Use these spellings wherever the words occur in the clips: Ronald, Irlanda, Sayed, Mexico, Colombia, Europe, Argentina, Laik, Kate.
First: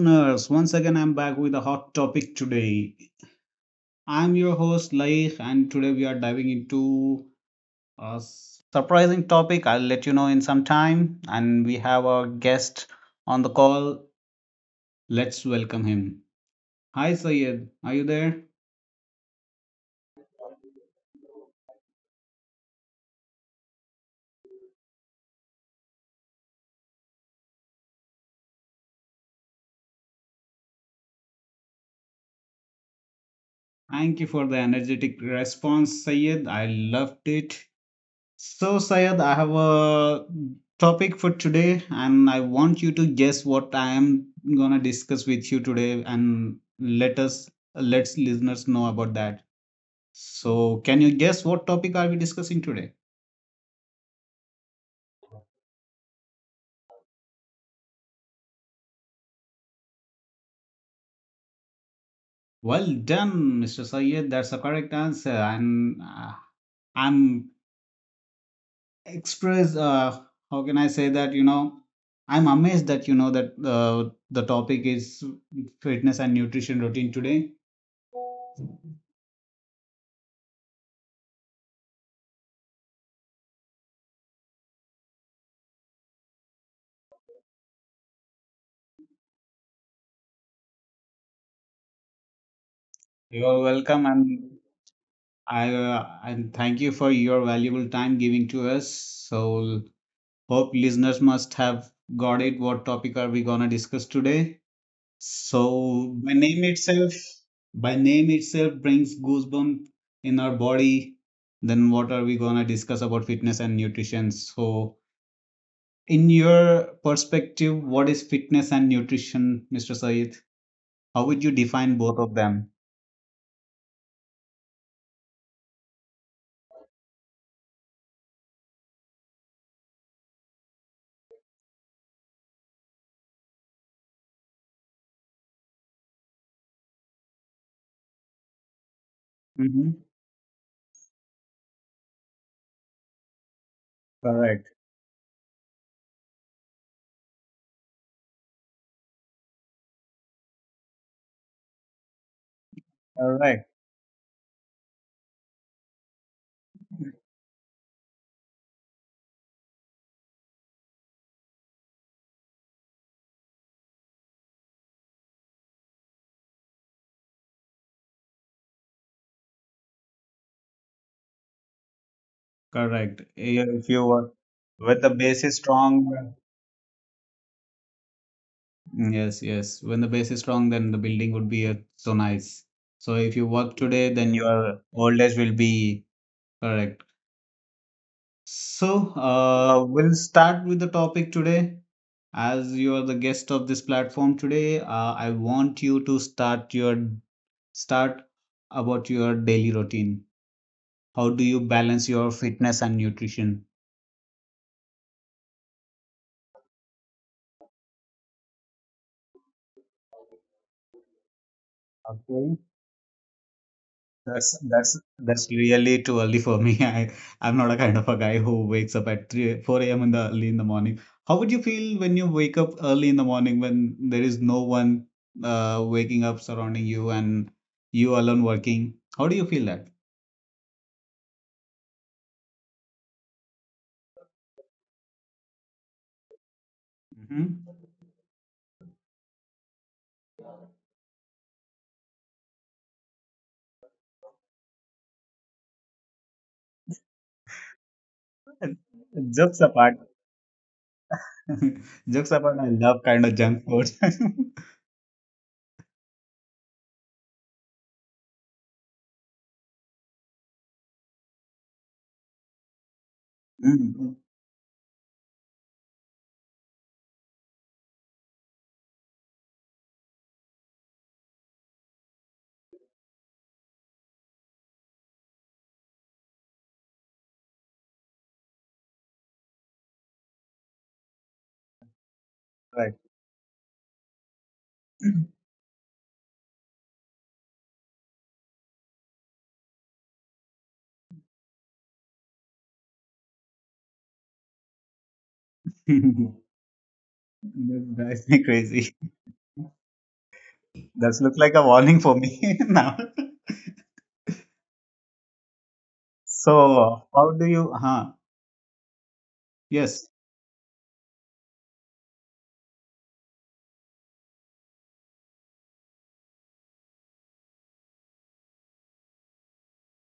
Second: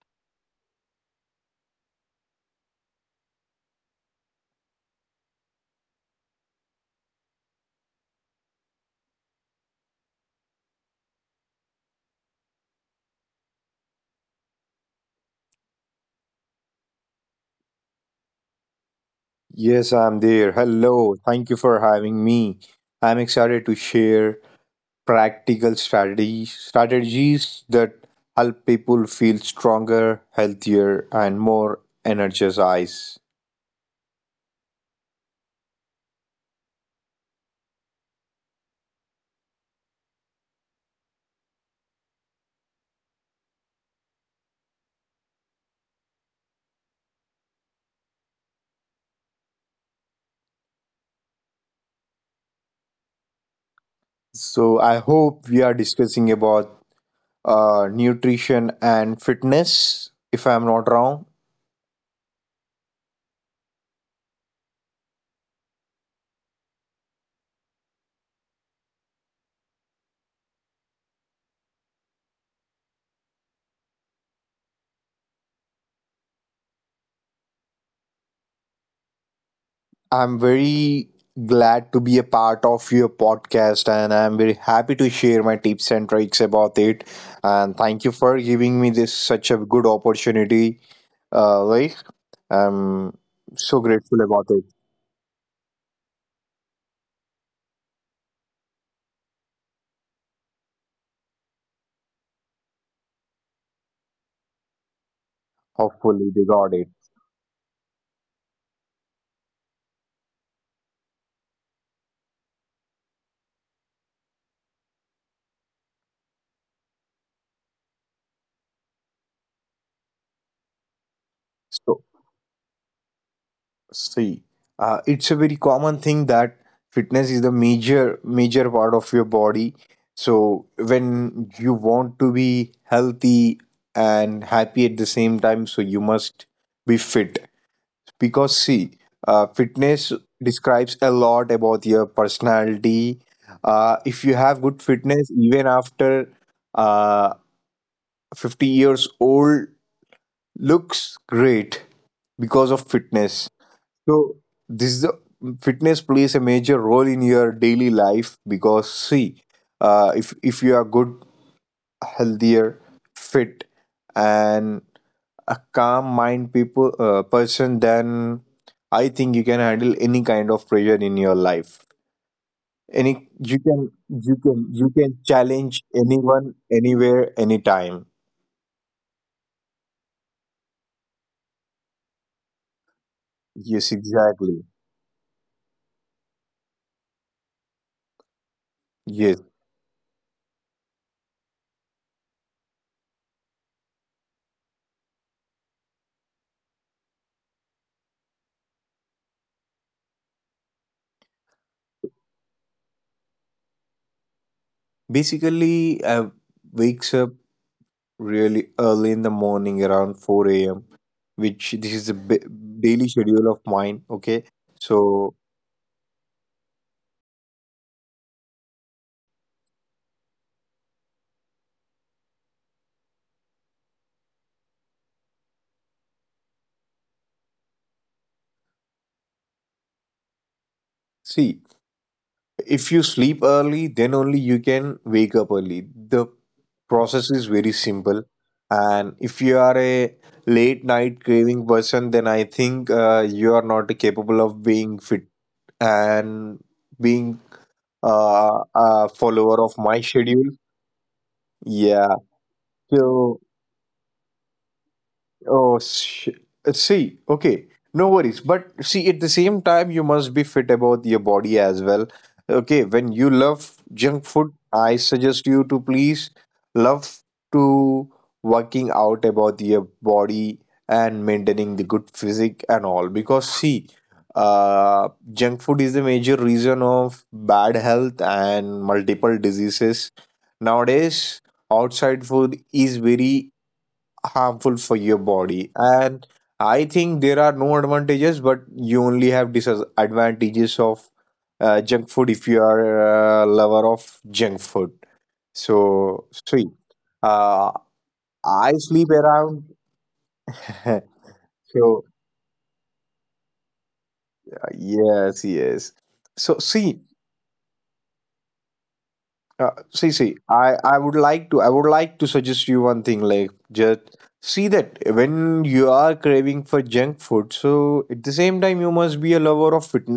listeners. Once again, I'm back with a hot topic today. I'm your host, Laik, and today we are diving into a surprising topic. I'll let you know in some time. And we have our guest on the call. Let's welcome him. Hi, Sayed. Are you there? Yes, I'm there. Hello. Thank you for having me. I'm excited to share practical strategies that help people feel stronger, healthier, and more energized. Thank you for the energetic response, Sayed. I loved it. So, Sayed, I have a topic for today, and I want you to guess what I am gonna discuss with you today, and let's listeners know about that. So, can you guess what topic are we discussing today? So I hope we are discussing about nutrition and fitness, if I'm not wrong. Well done, Mr. Sayed. That's a correct answer, and I'm express. How can I say that? I'm amazed that you know that the topic is fitness and nutrition routine today. I'm very glad to be a part of your podcast and I'm very happy to share my tips and tricks about it. And thank you for giving me this such a good opportunity. Uh, like I'm You're so welcome, grateful about and it. I and thank you for your valuable time giving to us. So hope listeners must have got it. What topic are we gonna discuss today? So Hopefully by they name got it. itself, by name itself brings goosebump in our body. Then what are we gonna discuss about fitness and nutrition? So in your perspective, what is fitness and nutrition, Mr. Saeed? How would you define So both of them? see, it's a very common thing that fitness is the major part of your body. So when you want to be healthy and happy at the same time, so you must be fit. Because see, Mm-hmm. fitness describes a lot about your personality. If you have Correct. good fitness, even after uh, 50 years old, looks great because of All fitness. right. So this is the fitness plays a major role in your daily life because see, if you are good, healthier, fit, and a calm mind people person, then I think you can handle any kind of pressure in your life. Correct. Any Yeah, You if you can were you can with the you base can is challenge strong, anyone, anywhere, anytime. yes, yes. When the base is strong, then the building would be so nice. So if you work today, Yes, then your exactly. old age will be correct. So Yes. We'll start with the topic today. As you are the guest of this platform today, I want you to start about your daily routine. How do you balance your fitness and nutrition? Basically, wakes up really early in the morning around 4 a.m., which this is a Okay. Daily schedule of mine. That's Okay, that's that's so really too early for me. I'm not a kind of a guy who wakes up at 3 4 a.m. in the early in the morning. How would you feel when you wake up early in the morning when there is no one waking up surrounding you and you alone working? How do you feel that? see, if you sleep early, then only you can wake up early. The hmm process is very simple, and if you are a late night craving person, then I think you are not capable of being fit and being a Jokes follower of apart, my schedule. jokes Yeah, apart, I love kind of so junk food. Oh, sh- see, okay, no worries. But see, at the same time, you must be fit about your body as well. Okay, when you love Mm, junk food, I suggest you to please love to working out about your body and maintaining the good physique and all. Because see, junk food is the major reason of bad health and multiple diseases nowadays. Outside food right. is very harmful for your body, and I think there are no advantages, but you only have disadvantages of junk food if you are a lover of junk food. So sweet. uh, That drives me I crazy. sleep around, That's look like a so warning for me now. Yes, yes. So see, So, how do you? Huh? See Yes. see I would like to I would like to suggest you one thing, like just see that when you are craving for junk food, so at the same time you must be a lover of fit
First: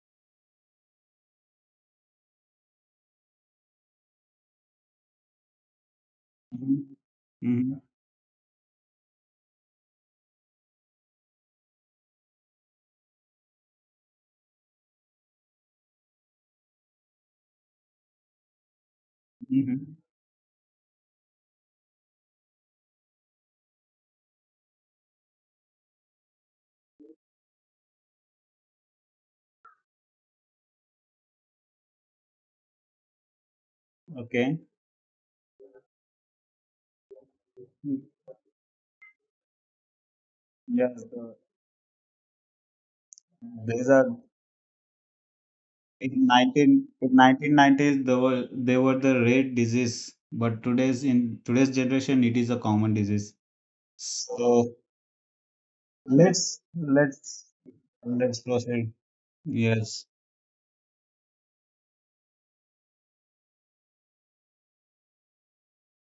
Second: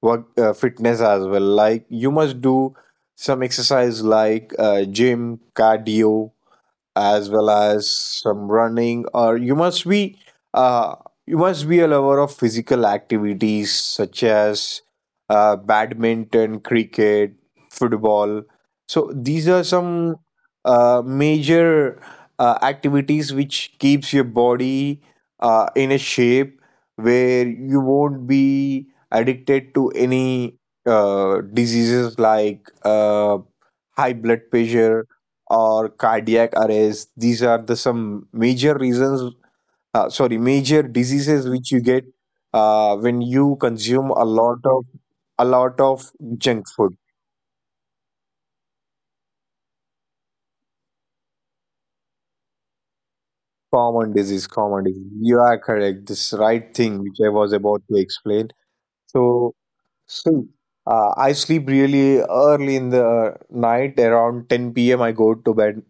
work uh, fitness as well, like you must do some exercise like gym, cardio, Mhm. as Mhm. well as some running. Or uh, you must be a lover of physical activities such as badminton, cricket, football. So these are Mhm. some major activities which keeps your body in a shape where you won't be addicted to any diseases like high Okay. blood pressure or cardiac arrest. These are the some major reasons, sorry, Yes. major diseases which you get when These you are consume a lot of a lot in of nineteen junk in food. 1990s they were the rare disease, but today's in today's generation it is a common disease. Common So disease, common disease, you are correct. let's This right thing let's which I was about to let's explain. proceed. So Yes. see, I sleep really early in the night around 10 p.m. I go to bed.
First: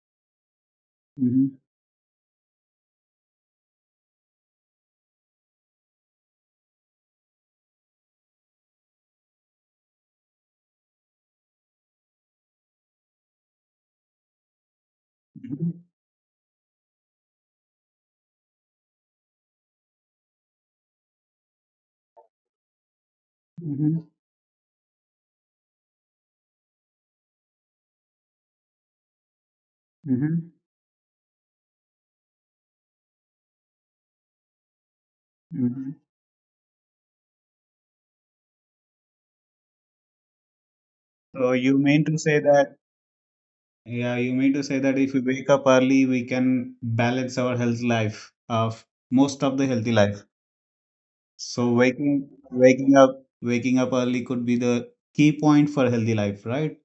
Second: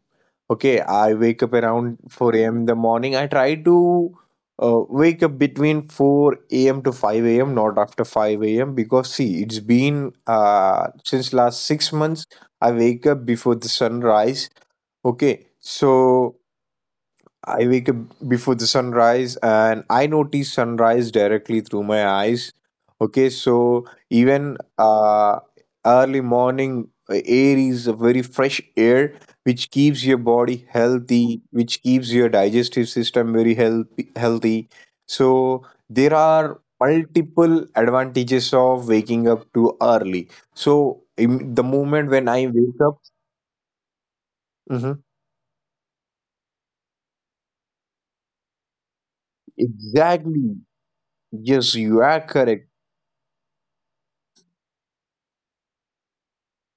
Okay, I wake up Mm-hmm. around 4 a.m. in the morning. I try to wake up between 4 a.m. to 5 a.m., not after 5 a.m. Because, see, it's been since last 6 months, I wake up before the sunrise. Okay, Mm-hmm. so I wake up before the sunrise and I notice sunrise directly through my eyes. Okay, so Mm-hmm. even early morning air is a very fresh air, which keeps your Mm-hmm. body healthy, which keeps your digestive system very healthy. So Mm-hmm. there are multiple advantages of waking up too early. So So in the you mean to moment when say I that? wake up, Yeah, you mean to say that mhm, if we wake up early, we can balance our health life of most of the healthy life. exactly, So yes, you waking are correct. waking up waking up early could be the key point for healthy life, right?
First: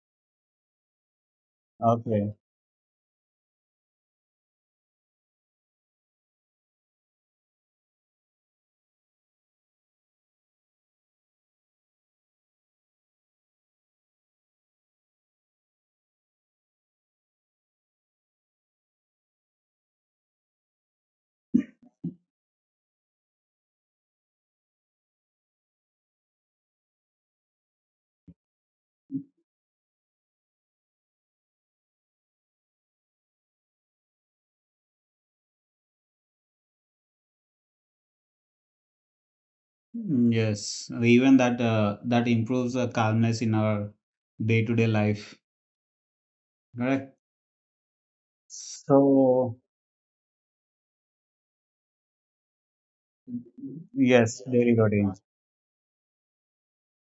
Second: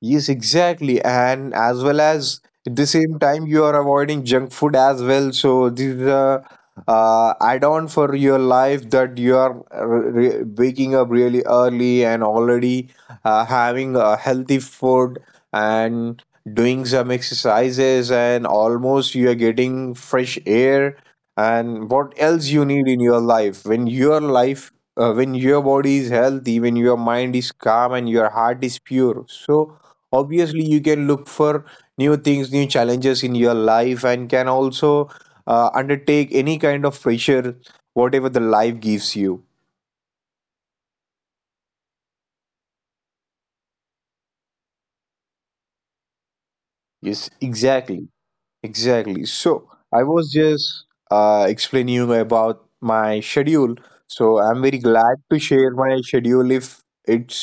Yes, exactly. And as well Okay. as at the same time, you are avoiding junk food as well. So this is a add-on for your life that you are waking up really early and already having a healthy food and doing some exercises and almost you are getting fresh air. And what else you need in your life when your body is healthy, when your mind is calm and your heart is pure? So obviously you can look for new things, new challenges in your life, and can also undertake any kind of pressure whatever the life gives you. Mm, yes, even that improves the calmness in our day-to-day life, Yes, correct? exactly, exactly. So So I was just explaining you about my schedule. So I'm yes, very daily glad to routine. share my schedule. If it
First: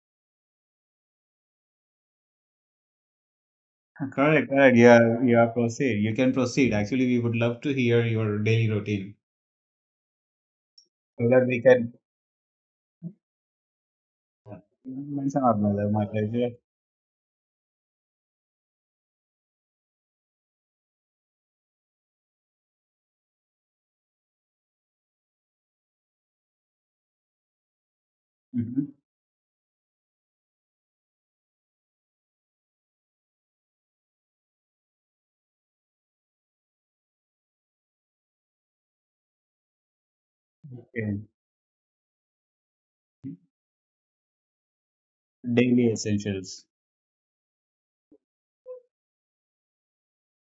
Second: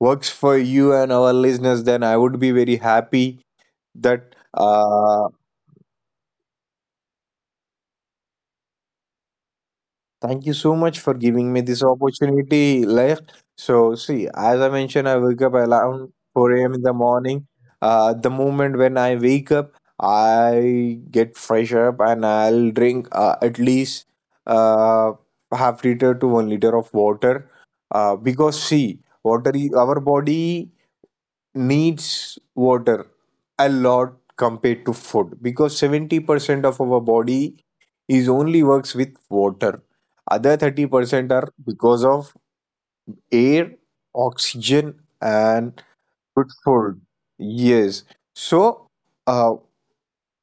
works for you and our listeners, then I would be very happy that Correct, correct. Yeah, yeah. Proceed. You can proceed. Actually, we would love to hear your daily routine thank you so much for so that giving me we this can opportunity, Layak. So, see, uh, as I mentioned, I mention wake up our mother, my around pleasure. 4 a.m. in the morning. The moment when I wake up, I get fresh up and I'll drink at least uh, half liter to 1 liter of water. Because, Mhm. see, water is our body needs water a lot compared to food because 70% of our body is only works with water. Other Okay. 30% are because of air, oxygen, and Daily good essentials. food. Yes, so uh,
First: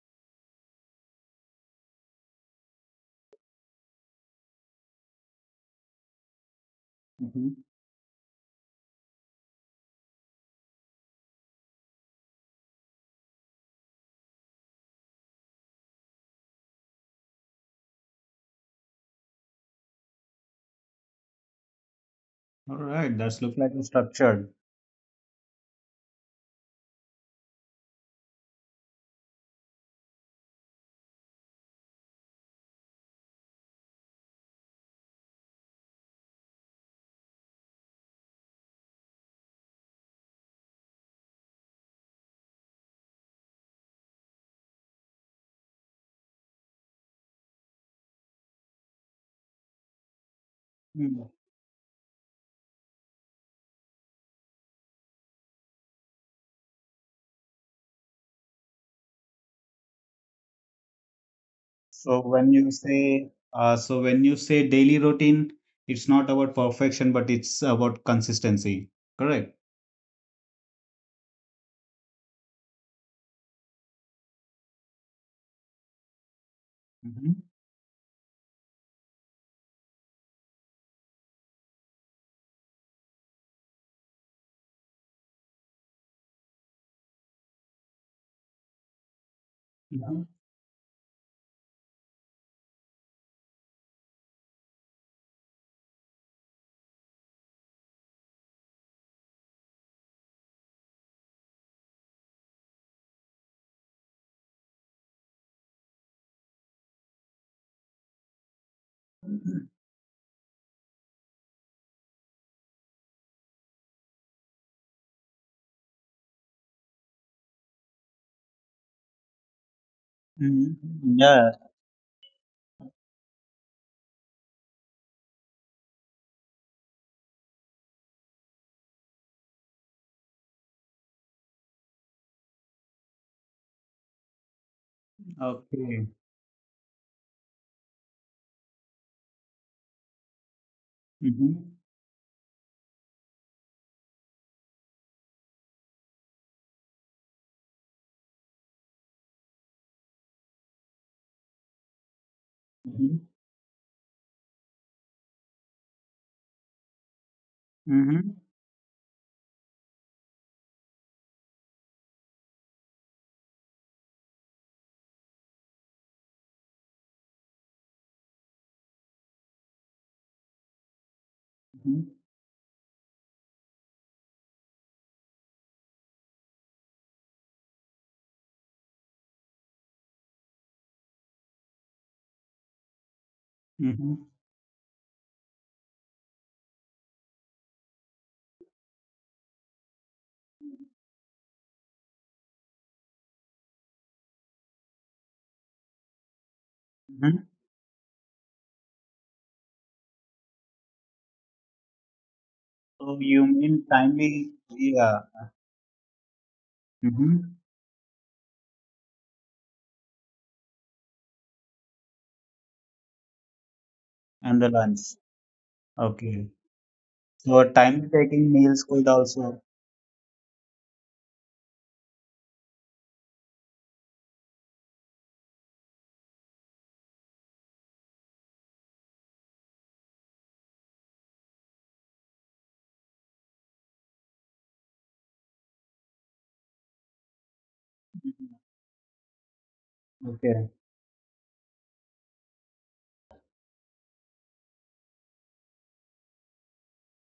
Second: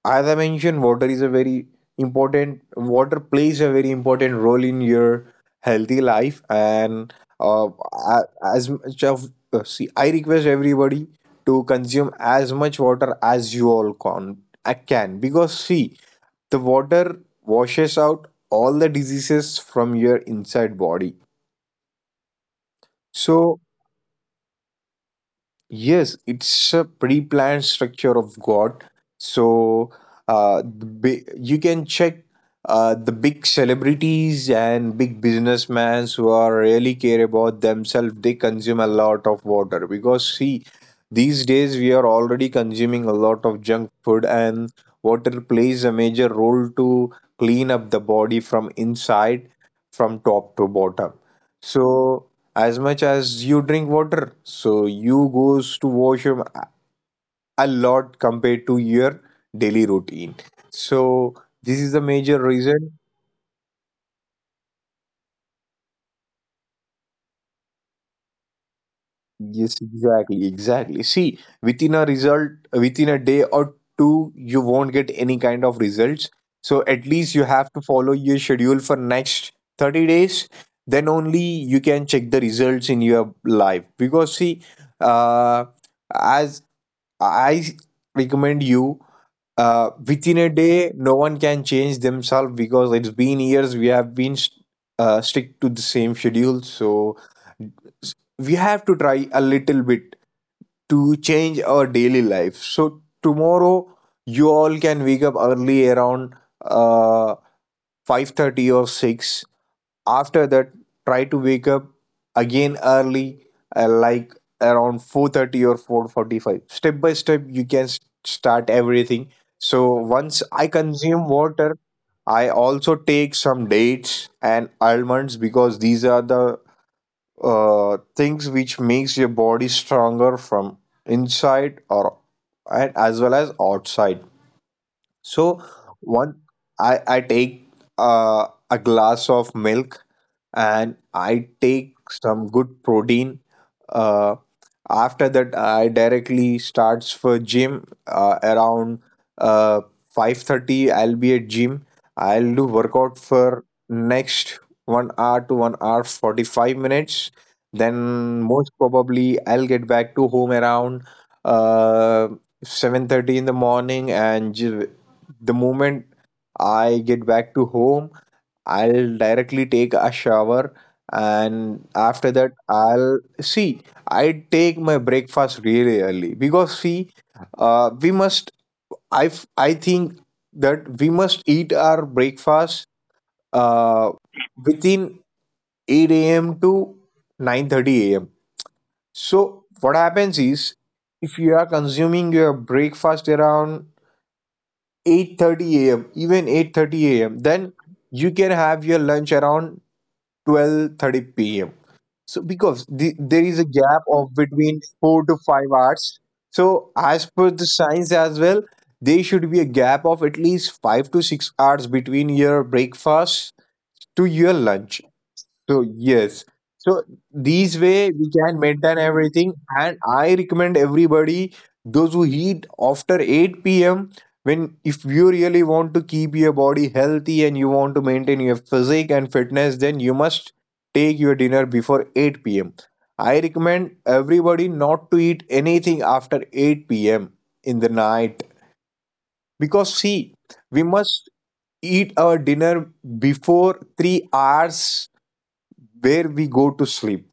as I mentioned, water is a very important. Water plays a very important role in your healthy life, and Mm-hmm. uh, a- as much of see, I request everybody to consume as much water as you all can. I can because see, the water washes out all the diseases from your inside body. All right, that's look like So it's structured. yes, it's a pre-planned structure of God. So you can check the big celebrities and big businessmen who are really care about themselves. They consume a lot of water because see, these days we are already consuming a lot of junk food, and water plays a major role to clean up the body from inside, from top to Hmm. bottom. So as much as you drink water, so you goes to washroom a lot compared to your daily routine. So this is the So when major you reason. say, uh, so when you say daily routine, it's not about perfection, but it's about consistency. Correct. Yes, exactly, exactly. See, within a result, within a day or two, you won't get any kind of results. So at Mm-hmm. least you have to follow your schedule for next 30 days. Then only you can check the results in your life. Because see, uh, as I recommend you Yeah. within a day, no one can change themselves because it's been years we have been stick to the same schedule. So we have to try a little bit to change our daily life. So tomorrow you all can wake up early around uh, 5:30 or 6. After that, try to wake up again early like around 4:30 or 4:45. Step by step you can start everything. So once I Mm-hmm. consume Yeah. water, I also take some dates and almonds because these are the things which makes your body stronger from inside or and as well as outside. So Okay. one, I take a glass of milk, and Mm-hmm. I take some good protein. Uh, after that, I directly starts for gym around uh, 5:30. I'll be at gym. I'll do Mm-hmm. workout for next 1 hour to 1 hour 45 minutes. Mm-hmm. Then most probably I'll get back to home around uh, 7:30 in the morning, and the moment I get back to home, I'll directly take a shower, and Mm-hmm. after that I'll see I take my breakfast really early because see, we must I f- I think that we must eat our breakfast uh, Mm-hmm. within 8 a.m. to 9:30 a.m. So what happens is, if you are consuming your breakfast around 8:30 a.m., even 8:30 a.m., Mm-hmm. then you can have your lunch around 12:30 p.m. So because the, So there you is a mean gap of timely, between yeah. 4 to 5 hours. So as per Mm-hmm. the science as well, there should be a gap of at least 5 to 6 hours between your breakfast to your And the lunch. lunch. So yes. Okay. So So these way timely we taking can meals maintain could everything, also. and I recommend everybody those who eat after 8 p.m., when if you really want to keep your body healthy and you want to maintain your physique and fitness, then you must take your dinner before 8 p.m. I recommend everybody not to eat anything after 8 p.m. in the night because see, Okay. we must eat our dinner before 3 hours where we go to sleep.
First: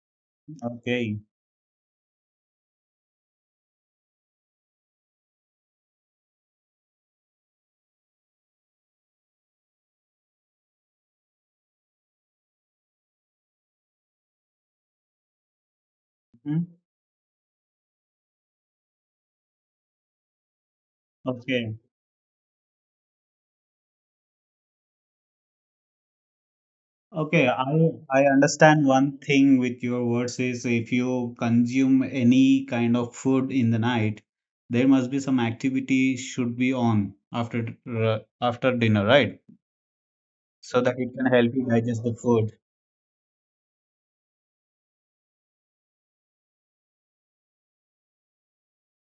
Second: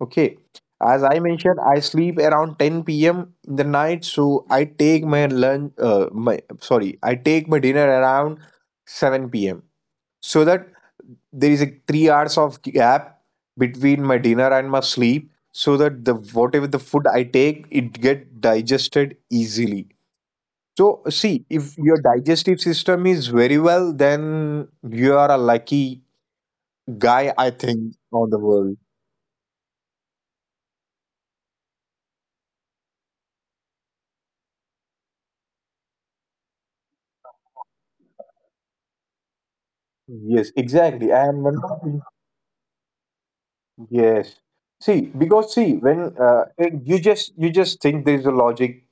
Okay. As I Okay. mentioned, I sleep around 10 p.m. in the night, so I take my lunch, my sorry, I take my dinner around 7 p.m. so that there is a 3 hours of gap between my dinner and my sleep, so that the whatever Mm-hmm. the food I take, it get digested easily. So see, Okay. if your digestive system is very well, then you are a lucky Okay, guy, I I think, I on the understand world. one thing with your words is if you consume any kind of food in the night, there must be some activity should be on after dinner, right? So Yes, that it can exactly. help I you am one digest the of the food. Yes. See, because see, when it- you just think there's a logic.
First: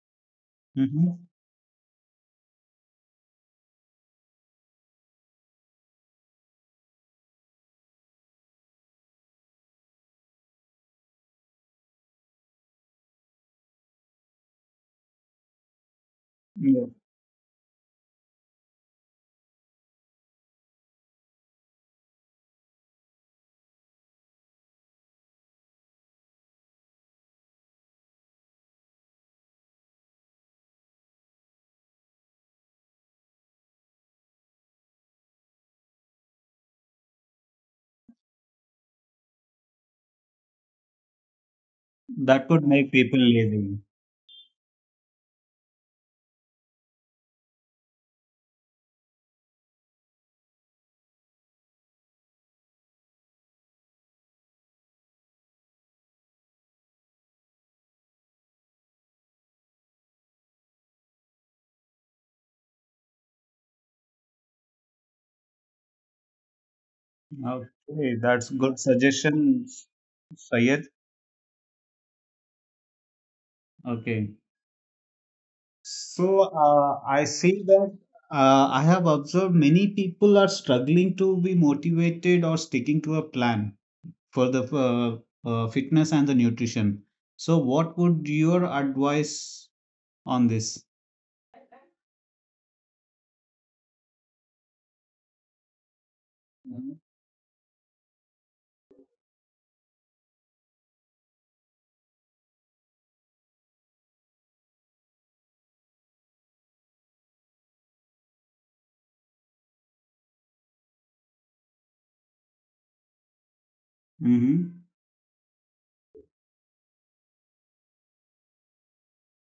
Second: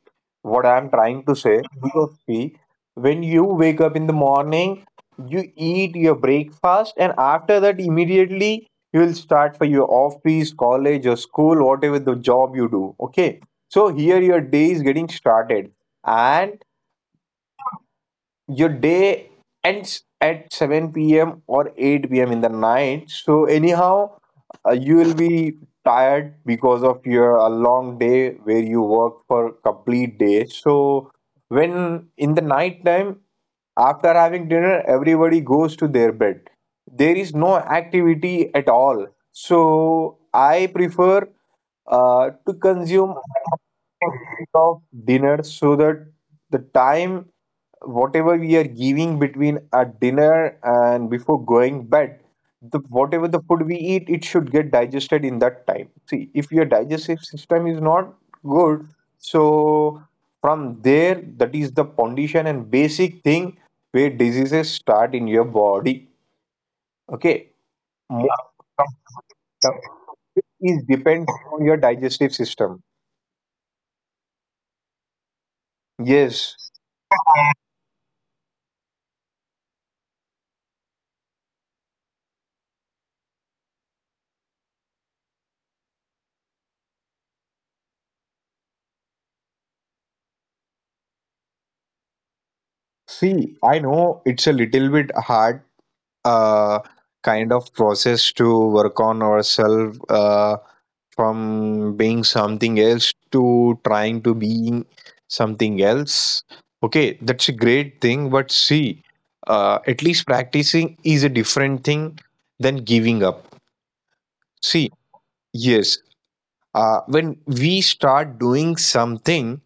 What I'm Hmm. trying to say, because see, when you wake up in the morning, you eat your breakfast, and after that, immediately you will start for your office, college, or school, whatever the job you do. Okay. So here your day is getting started, and Yeah. your day ends at 7 p.m. or 8 p.m. in the night. So, anyhow, you will be tired because of your a long day where you work for complete day. So, when in the night time, after having dinner, everybody goes to their bed. There is no activity at all. So, I prefer That could to make people consume lazy. of dinner so that the time whatever we are giving between a dinner and before going bed, the whatever the food we eat, it should get digested in that time. See, if your digestive system is not good, so from there, that is the condition and basic thing where diseases start in your body. Okay, Okay, most that's good suggestion, of it is Sayed. depends on your digestive system. Okay. So Yes, I see that I have observed many people are struggling to be motivated or sticking to a plan for the fitness and the nutrition. So what would your advice on this? see, I know it's a little bit hard uh, Mm-hmm. kind of process to work on ourselves from being something else to trying to being something else. Okay, that's a great thing, but see, at least practicing is a different thing than giving up. See, yes, when we start doing something,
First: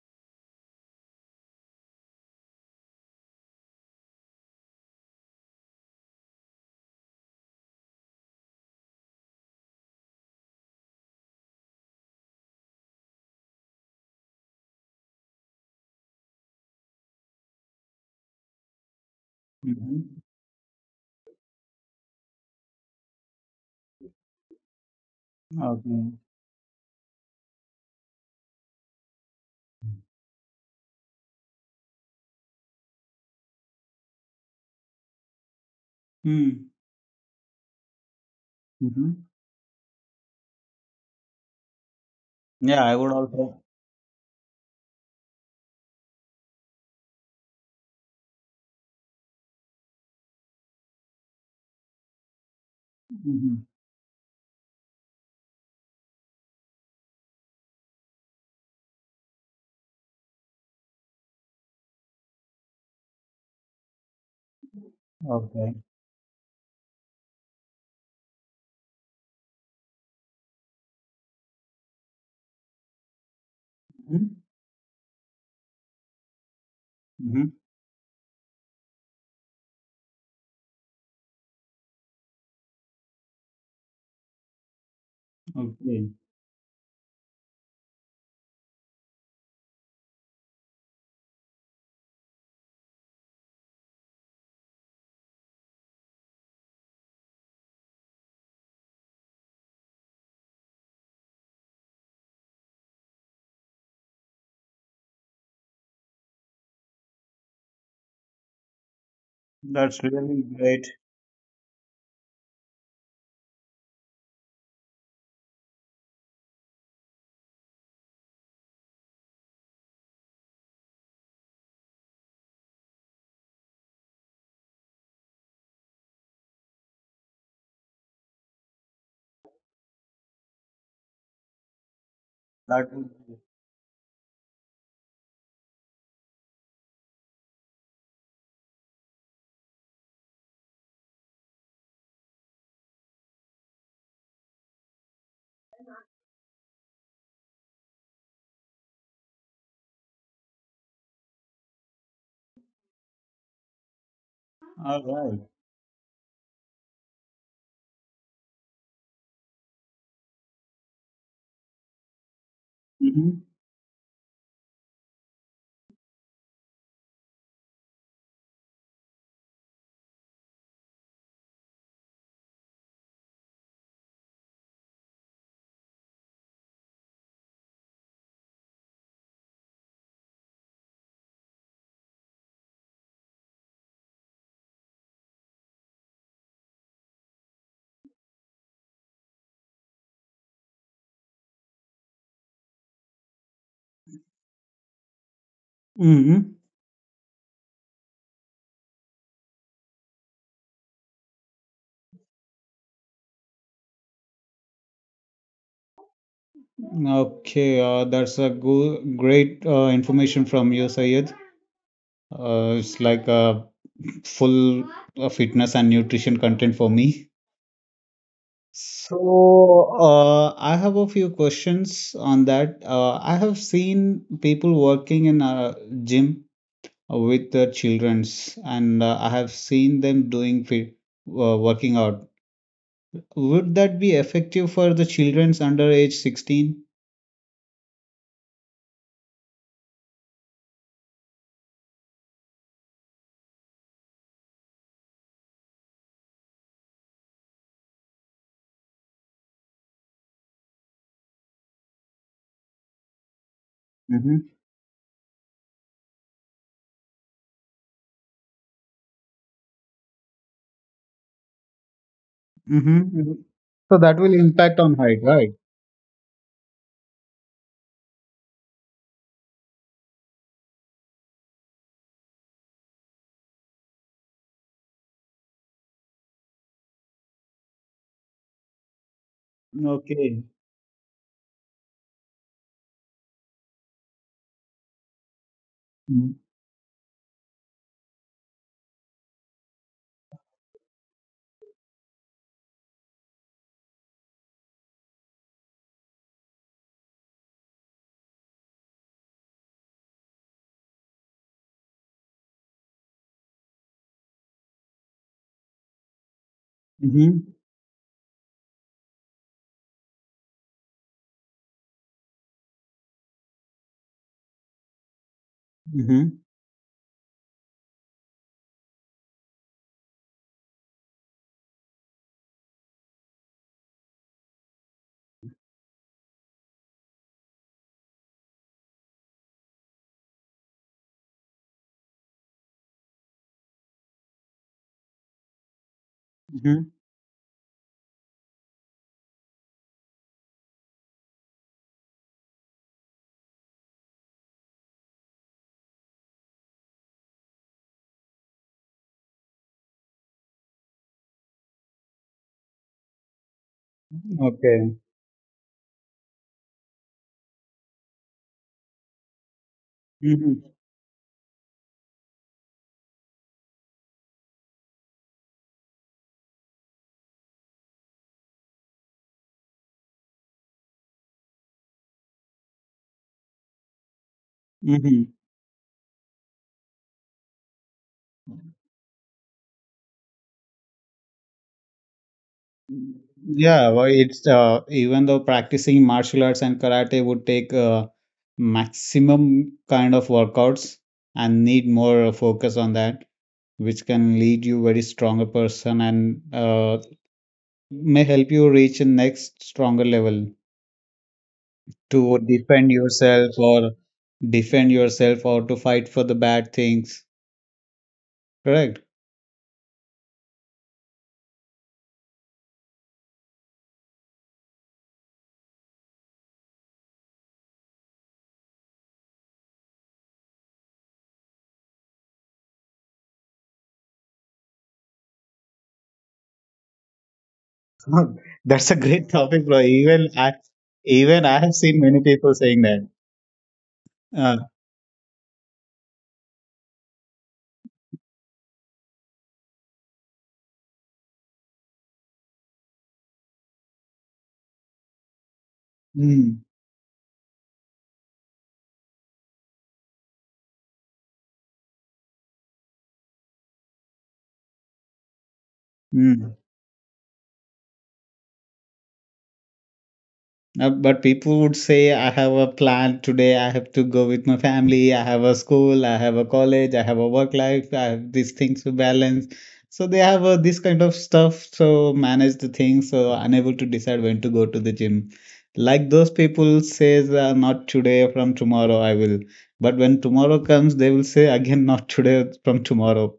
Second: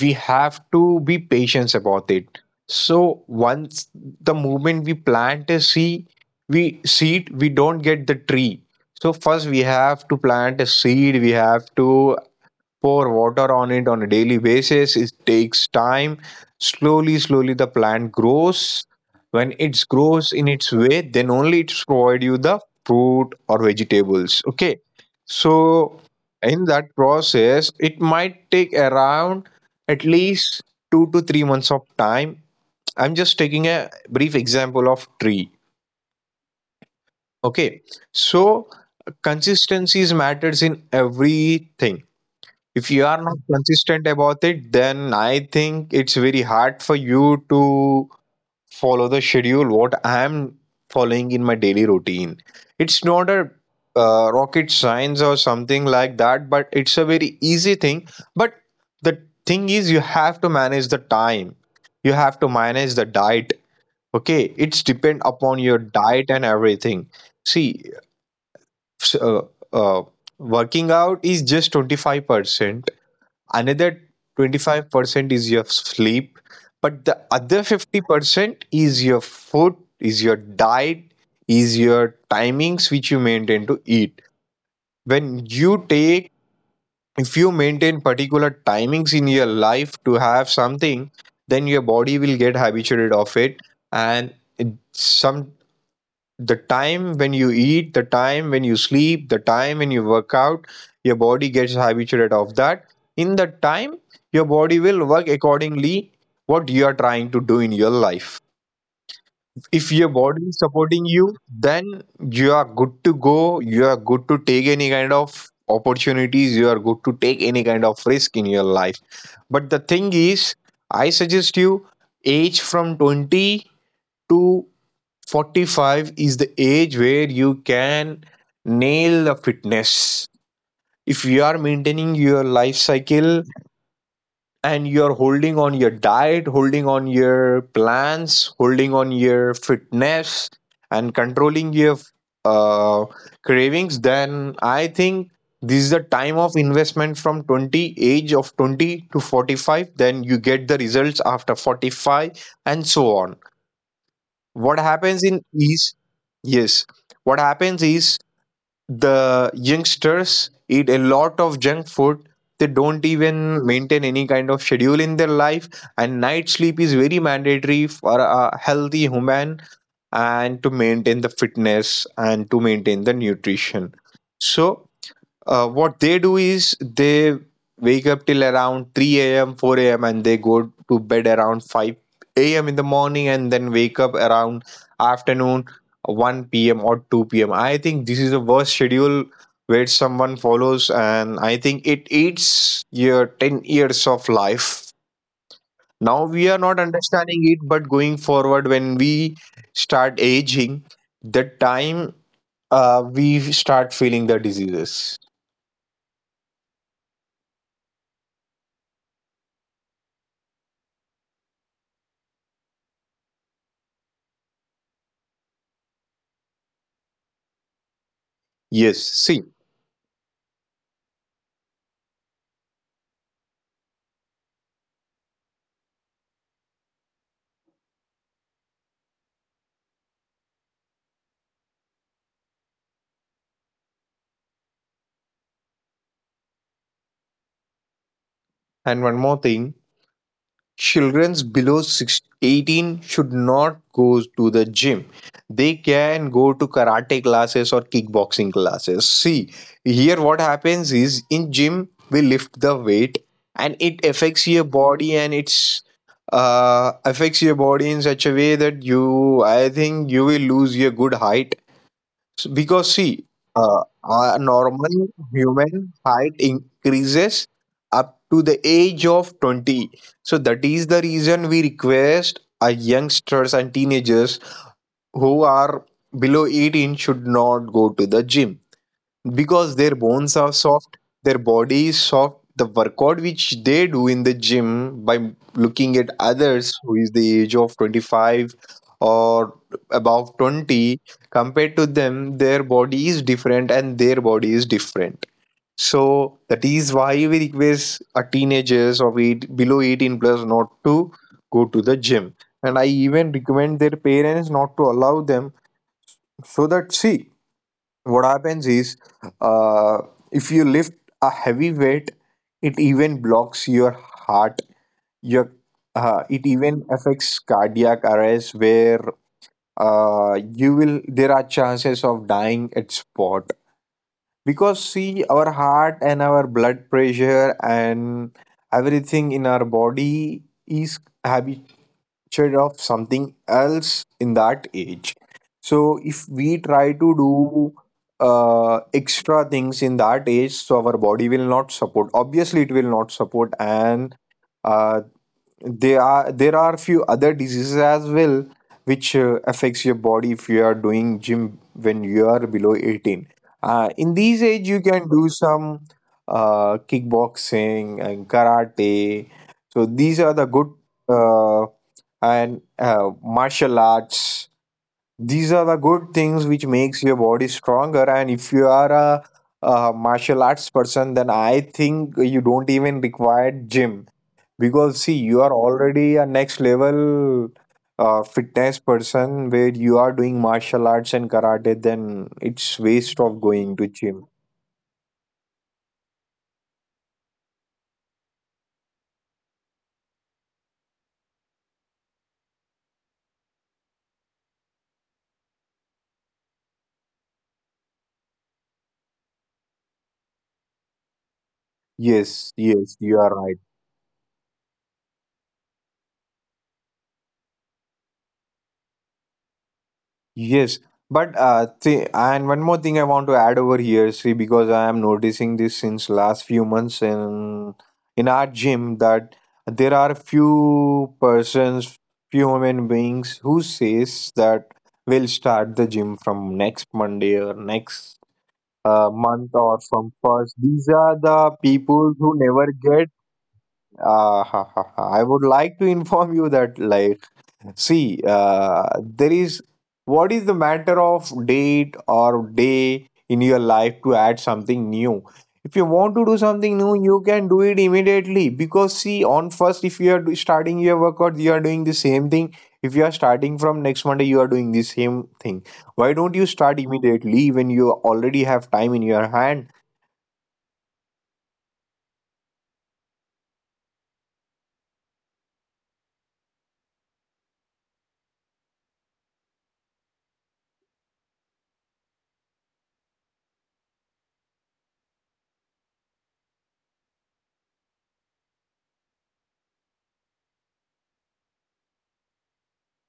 we have to be patient about it. So once the moment we plant a seed, we seed we don't get the tree. So first we have to plant a seed, we have to pour water on it on a daily basis. It takes time. Slowly, slowly, the plant grows. When it Mm-hmm. grows in its way, then only it provide you the fruit or vegetables. Okay, so Okay. in that process, it might take around at least 2 to 3 months of time. I'm just taking a brief example of tree. Hmm. Okay, so Mm-hmm. consistencies matters in everything. Yeah, If I you would are not also. consistent about it, then I think it's very hard for you to follow the schedule what I am following in my daily routine. It's not a Hmm. Rocket science or something like that, but it's a very easy thing. But the thing is, you have to manage the time, you have to manage the diet. Okay, it's depend Okay. upon your diet and everything. See, s- uh, uh, working out is just 25%, another Mm-hmm. 25% is your sleep, but the other 50% is your food, is your diet, is your timings which you maintain to eat, when you Okay. take. If you maintain particular timings in your life to have something, then your body will get habituated of it. And it- some the time when you eat, the time when you sleep, the time when you work out, your body gets habituated of that. In that time, your body will work accordingly what you are trying to do in your life. If That's your body really is great. supporting you, then you are good to go. You are good to take any kind of opportunities. You are good to take any kind of risk in your life. But the thing is, I suggest you, age from 20 to 45 is the age where you can nail the fitness. If you are maintaining your That life would be cycle and you are holding on your diet, holding on your plans, holding on your fitness, and controlling your uh, cravings, then I think this is the time of investment from 20, age of 20 to 45. Then you get the results after 45 and so on. What all happens in right. each? Yes. What happens is the youngsters eat a lot of junk food. They don't Mm-hmm. even maintain any kind of schedule in their life, and night sleep is very mandatory for a healthy human and to maintain the fitness and to maintain the nutrition. So, what they do is they wake up till around 3 a.m., 4 a.m., and they go to bed around 5 a.m. in the morning and then wake up around afternoon 1 p.m. or 2 p.m. I think this is the worst schedule where someone follows, and I think it eats your 10 years of life. Mm-hmm. Now we are not understanding it, but going forward, when we start aging, the time we start feeling the diseases. Okay, that's a great information from you, Sayed. It's like full fitness and nutrition content for me. Yes, see, So, I have a few questions on that. I have seen people working in a gym with their childrens, and I have seen them doing fit, working out. Would that be effective for the childrens under age 16? and one more thing, children's below 6 18 should not go to the gym. They can go to karate classes or kickboxing classes. See, here what happens is in gym we lift the weight and it affects your body, and it's affects your body in such a way that you, I think, you will lose your good height. Mm-hmm. Because Mm-hmm. see, So that will a impact on height, normal right? human height increases up to the age of 20. So that is the reason we request youngsters and teenagers who are below 18 should not go to the gym because their Okay. bones are soft, their body is soft. The workout which they do in the gym, by looking at Mm-hmm. others who is the age of 25 or above 20, compared to them, their body is different and their body is different. So that is why we request our teenagers of eight, below 18 plus, not to go to the gym. And I even recommend their parents not to allow them. So that see, what happens is uh, if you lift a heavy weight, it even blocks your heart, your Mm-hmm. it even affects cardiac arrest where you will, there are chances of dying at spot. Because see, our heart and our blood pressure and everything in our body is habit trade of something else in that age. So if we Mm-hmm. try to do extra things in that age, so our body will not support. Obviously, it will not support, and uh, there are few other diseases as well which affects your body if you are doing gym when you are below 18. In these age you Okay. can do some kickboxing and karate. So these are the Mm-hmm. good uh, and martial arts, these are the good things which makes your body stronger. And if you are a, martial arts person, then I think you don't even require gym because see, Mm-hmm. you are already a next level fitness person where you are doing martial arts and karate, then it's waste of going to Yeah, well, gym. it's even though practicing martial arts and karate would take maximum kind of workouts and need more focus on that, which can lead you very stronger person and may help you reach a next stronger level. To Yes, defend yes, you are right. yourself or defend yourself or to fight for the bad things. Correct. Yes, but and one more thing I want to add over here, see, because I am noticing this since last few months in our gym, that there are few persons, few human beings who says that we'll start the gym from next Monday or next That's a great month topic, or bro. from Even first. I, These are even the I have seen people many who people never saying get. that. Uh, Uh, I would like to inform you that like, see, there is, what is the matter of date or day in your life to add something new? If you want to do mm, something new, you can do it immediately because see, on first, if you are starting your workout, you are doing the same thing. If you are starting from next Monday, you are doing the same thing. Why don't you mm. start immediately when you already have time in your hand? But people would say, I have a plan today, I have to go with my family, I have a school, I have a college, I have a work life, I have these things to balance. So they have this kind of stuff, so manage the things, so unable to decide when to go to the gym. Like those people says, not today, from tomorrow I will. But when tomorrow comes, they will say again, not today, from tomorrow.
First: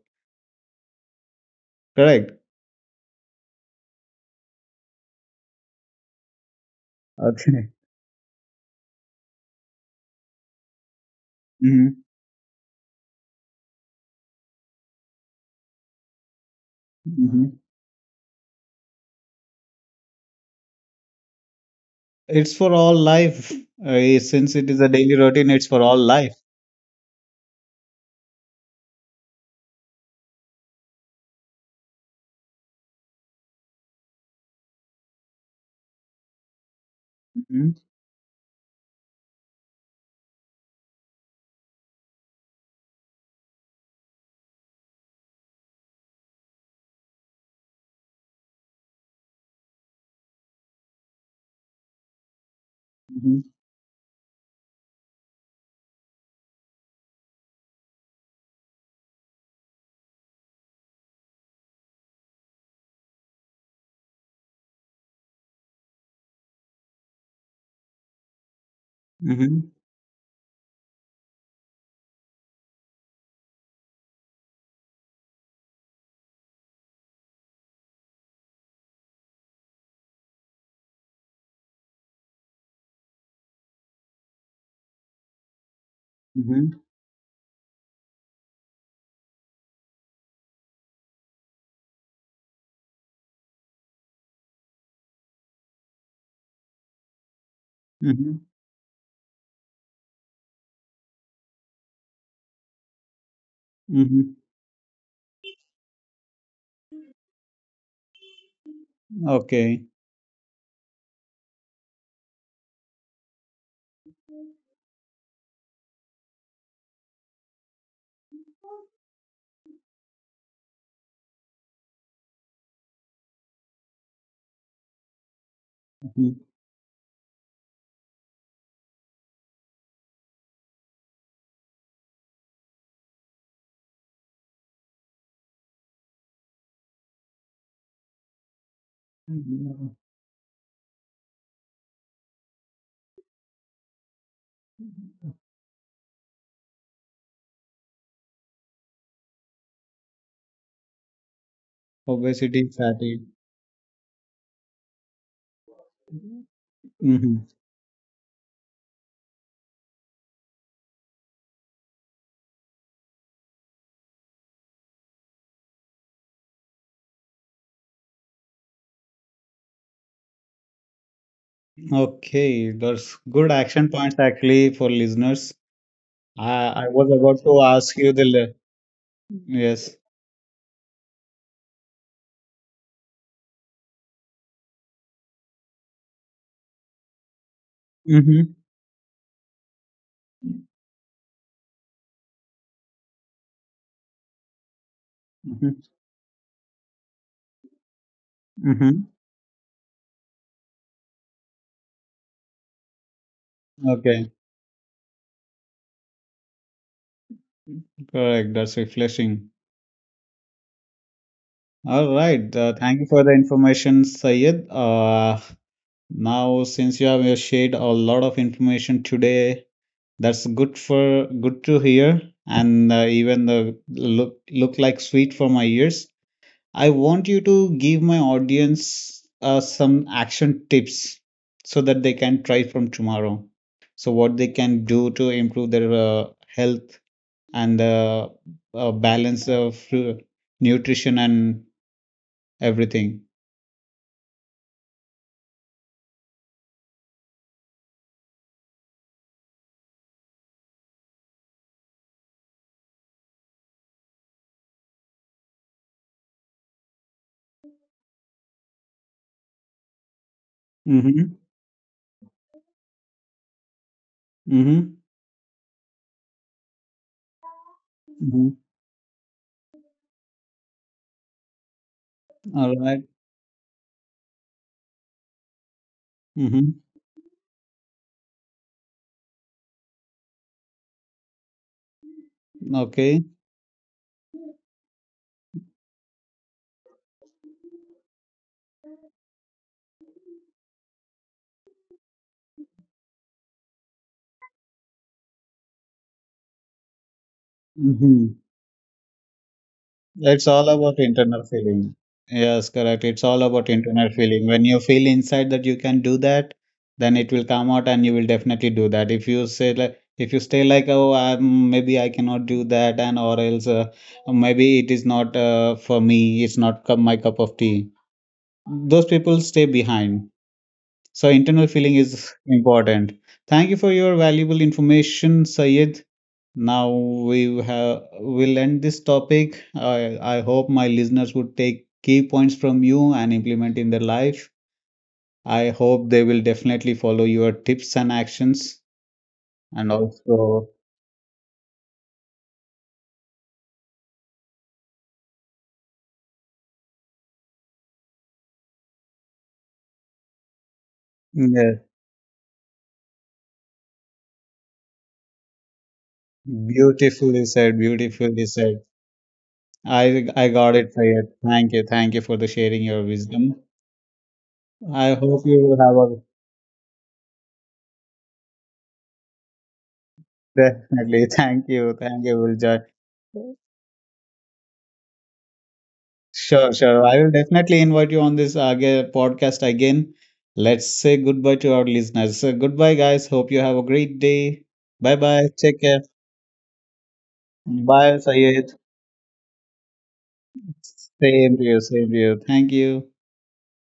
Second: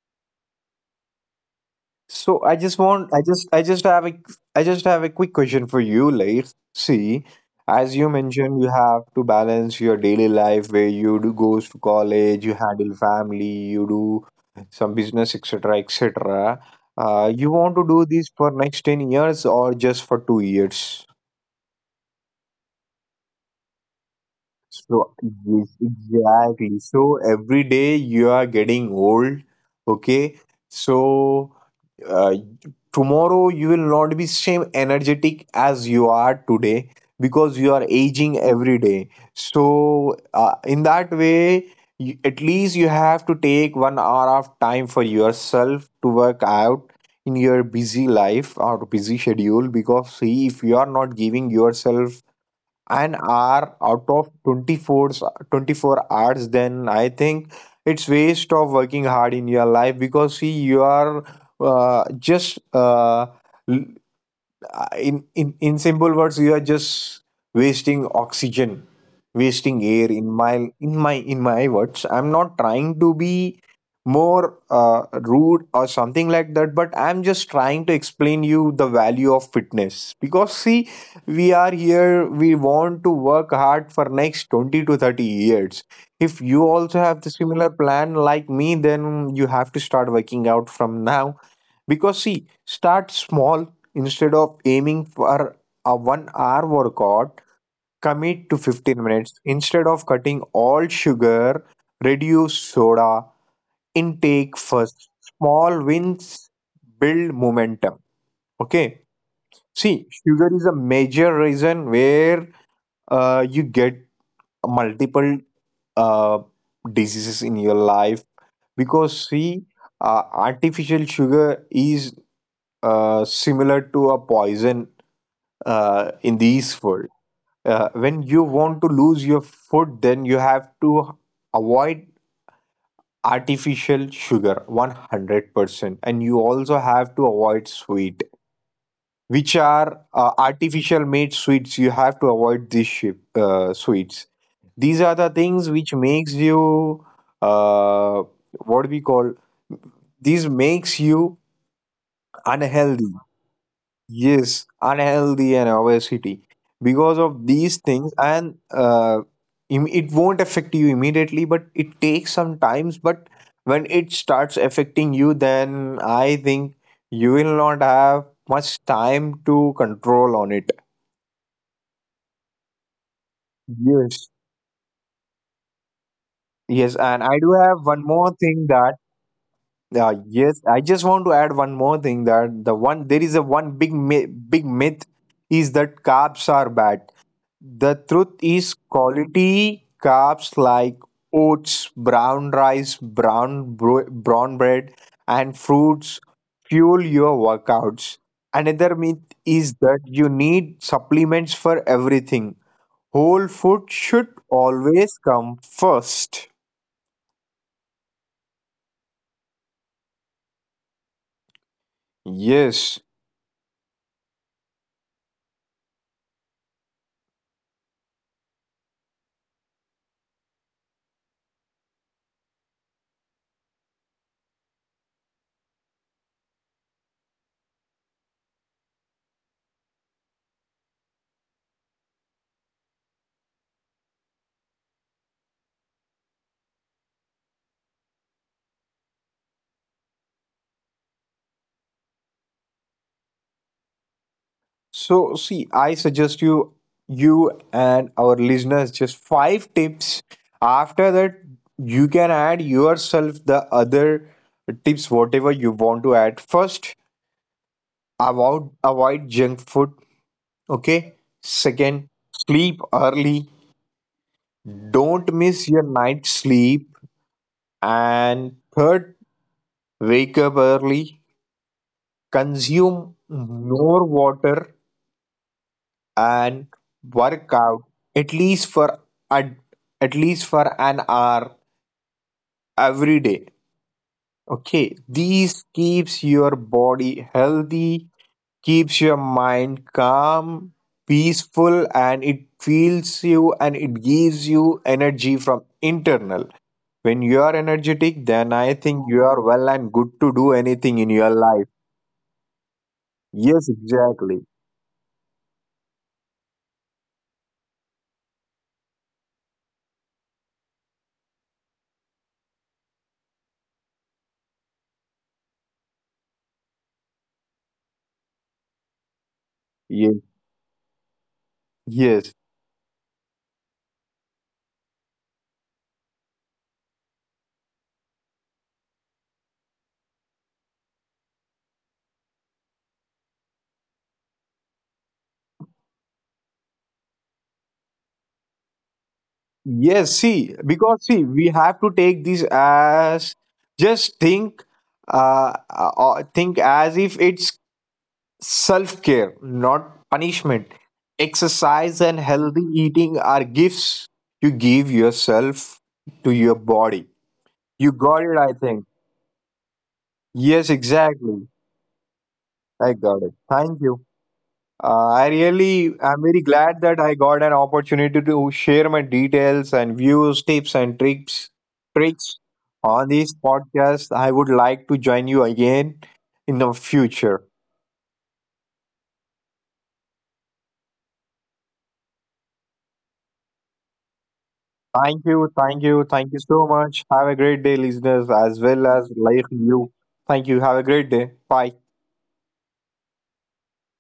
Correct? So I just want, I just have a, I just have a quick question for you, like, see, Okay. as you mentioned, you have to balance your daily life where you do goes to hmm college, you handle family, you do some business, etc., etc. You want to hmm do this for next 10 years or just for 2 years? It's for all life. Since it is So a daily yes, routine, it's for all life. exactly. So every day you are getting old, okay? So uh, tomorrow you will not be same energetic as you are today because you are Mhm. aging every day. So in that way, you, at least you have to take 1 hour of time for yourself to work out in your busy life or busy schedule. Because see, if you are not giving yourself an Mhm. hour out of 24 hours, then I think it's waste of working hard in your life. Because see, you are just in simple words, you are just wasting oxygen, wasting Mhm. air. In my words, I'm not trying to be more rude or something like that, but I'm just trying to explain you the value of fitness. Because see, we are here, we want to work hard for next 20 to 30 years. If you Mhm. also have the similar plan like me, then you have to start working out from now. Because see, start small. Instead of aiming for a 1 hour workout, commit to Mhm. 15 minutes. Instead of cutting all sugar, reduce soda intake Mhm. first. Small wins build momentum. Okay. See, Okay. sugar is a major reason where you get multiple uh, diseases in your life. Because, see, artificial sugar is similar to a poison in Mhm. this world. When you want to lose your food, then you have to avoid artificial sugar 100%, and you also have to avoid sweet which are Mhm. Artificial made sweets. You have to avoid these sweets. These are the things which makes you uh, what we call, these makes you Obesity, unhealthy. fatigue. Yes, unhealthy and obesity. Because of Hmm. these things, and it won't affect you immediately, but it takes some times. But when it starts affecting you, then I think you will not have much time to control on it. Okay, that's good action Yes. points actually for listeners. Yes, I and I was do about have to one ask more you the thing that yes. yes, I just want to add one more thing that the one there is a one big mi big myth is that carbs are bad. The truth is, Mm-hmm. quality carbs like oats, brown rice, brown bread, and Mm-hmm. fruits fuel your workouts. Another Mm-hmm. myth is that you need supplements for everything. Whole food Okay, should always come first. correct. That's refreshing. All right. Thank Yes. you for the information, Sayed. Now since you have shared a lot of information today, that's good for good to hear, and even the look like sweet for my ears. I want you to give my audience some action tips so that they can try from tomorrow. So what they can do to improve their health and balance of nutrition and everything. So, see, I suggest you, you and our listeners, just five tips. After that, you can add yourself the other tips, whatever you want to add. First, avoid junk food. Okay. Mm-hmm. Second, sleep early. Mm-hmm. Don't miss your night sleep. Mm-hmm. And third, wake up early. All right. Consume more water and Mm-hmm. work out at least for at, at least for an hour Okay. every day. Okay, these keeps your body healthy, keeps your mind calm, peaceful, and it feels you and it gives you energy from internal. When you are energetic, Mm-hmm. then I think you are well and good to It's do all about anything in your internal life. feeling. Yes, correct. It's all about Yes, internal feeling. exactly. When you feel inside that you can do that, then it will come out and you will definitely do that. If you say like, if you stay like, oh, I maybe I cannot do that, and or else maybe it is not for me, it's not my cup of tea. Those people stay Yes, behind. So internal feeling yes. is important. Thank you for your valuable information, Sayed. Now we have will end this topic. I hope my listeners would take key points from you and implement in their life. I hope they will definitely follow your tips and actions. Yes, And see, also, because see, we have to take this as, just think as if it's self care, not punishment. Exercise yeah, and healthy eating are gifts you give yourself, to your body. beautifully said, You got it, beautifully I said. think. I Yes, got it, Sayed. exactly. Thank you for the sharing I your got it. wisdom. Thank you. I I hope you will have really, a I'm very glad that I got an opportunity to share my details and views, tips and tricks, definitely. Tricks Thank you, on Ulja. this podcast. I would like to join you again in the Sure, sure. future. I will definitely invite you on this aga podcast again. Let's say goodbye to our listeners. So goodbye, guys. Hope you have a great day. Bye Thank bye. you, Take thank care. you, thank you so much. Have a great day, Bye, listeners, as Sayed. well as like you. Thank you. Have a great day. Same to Bye. you. Same to you. Thank you.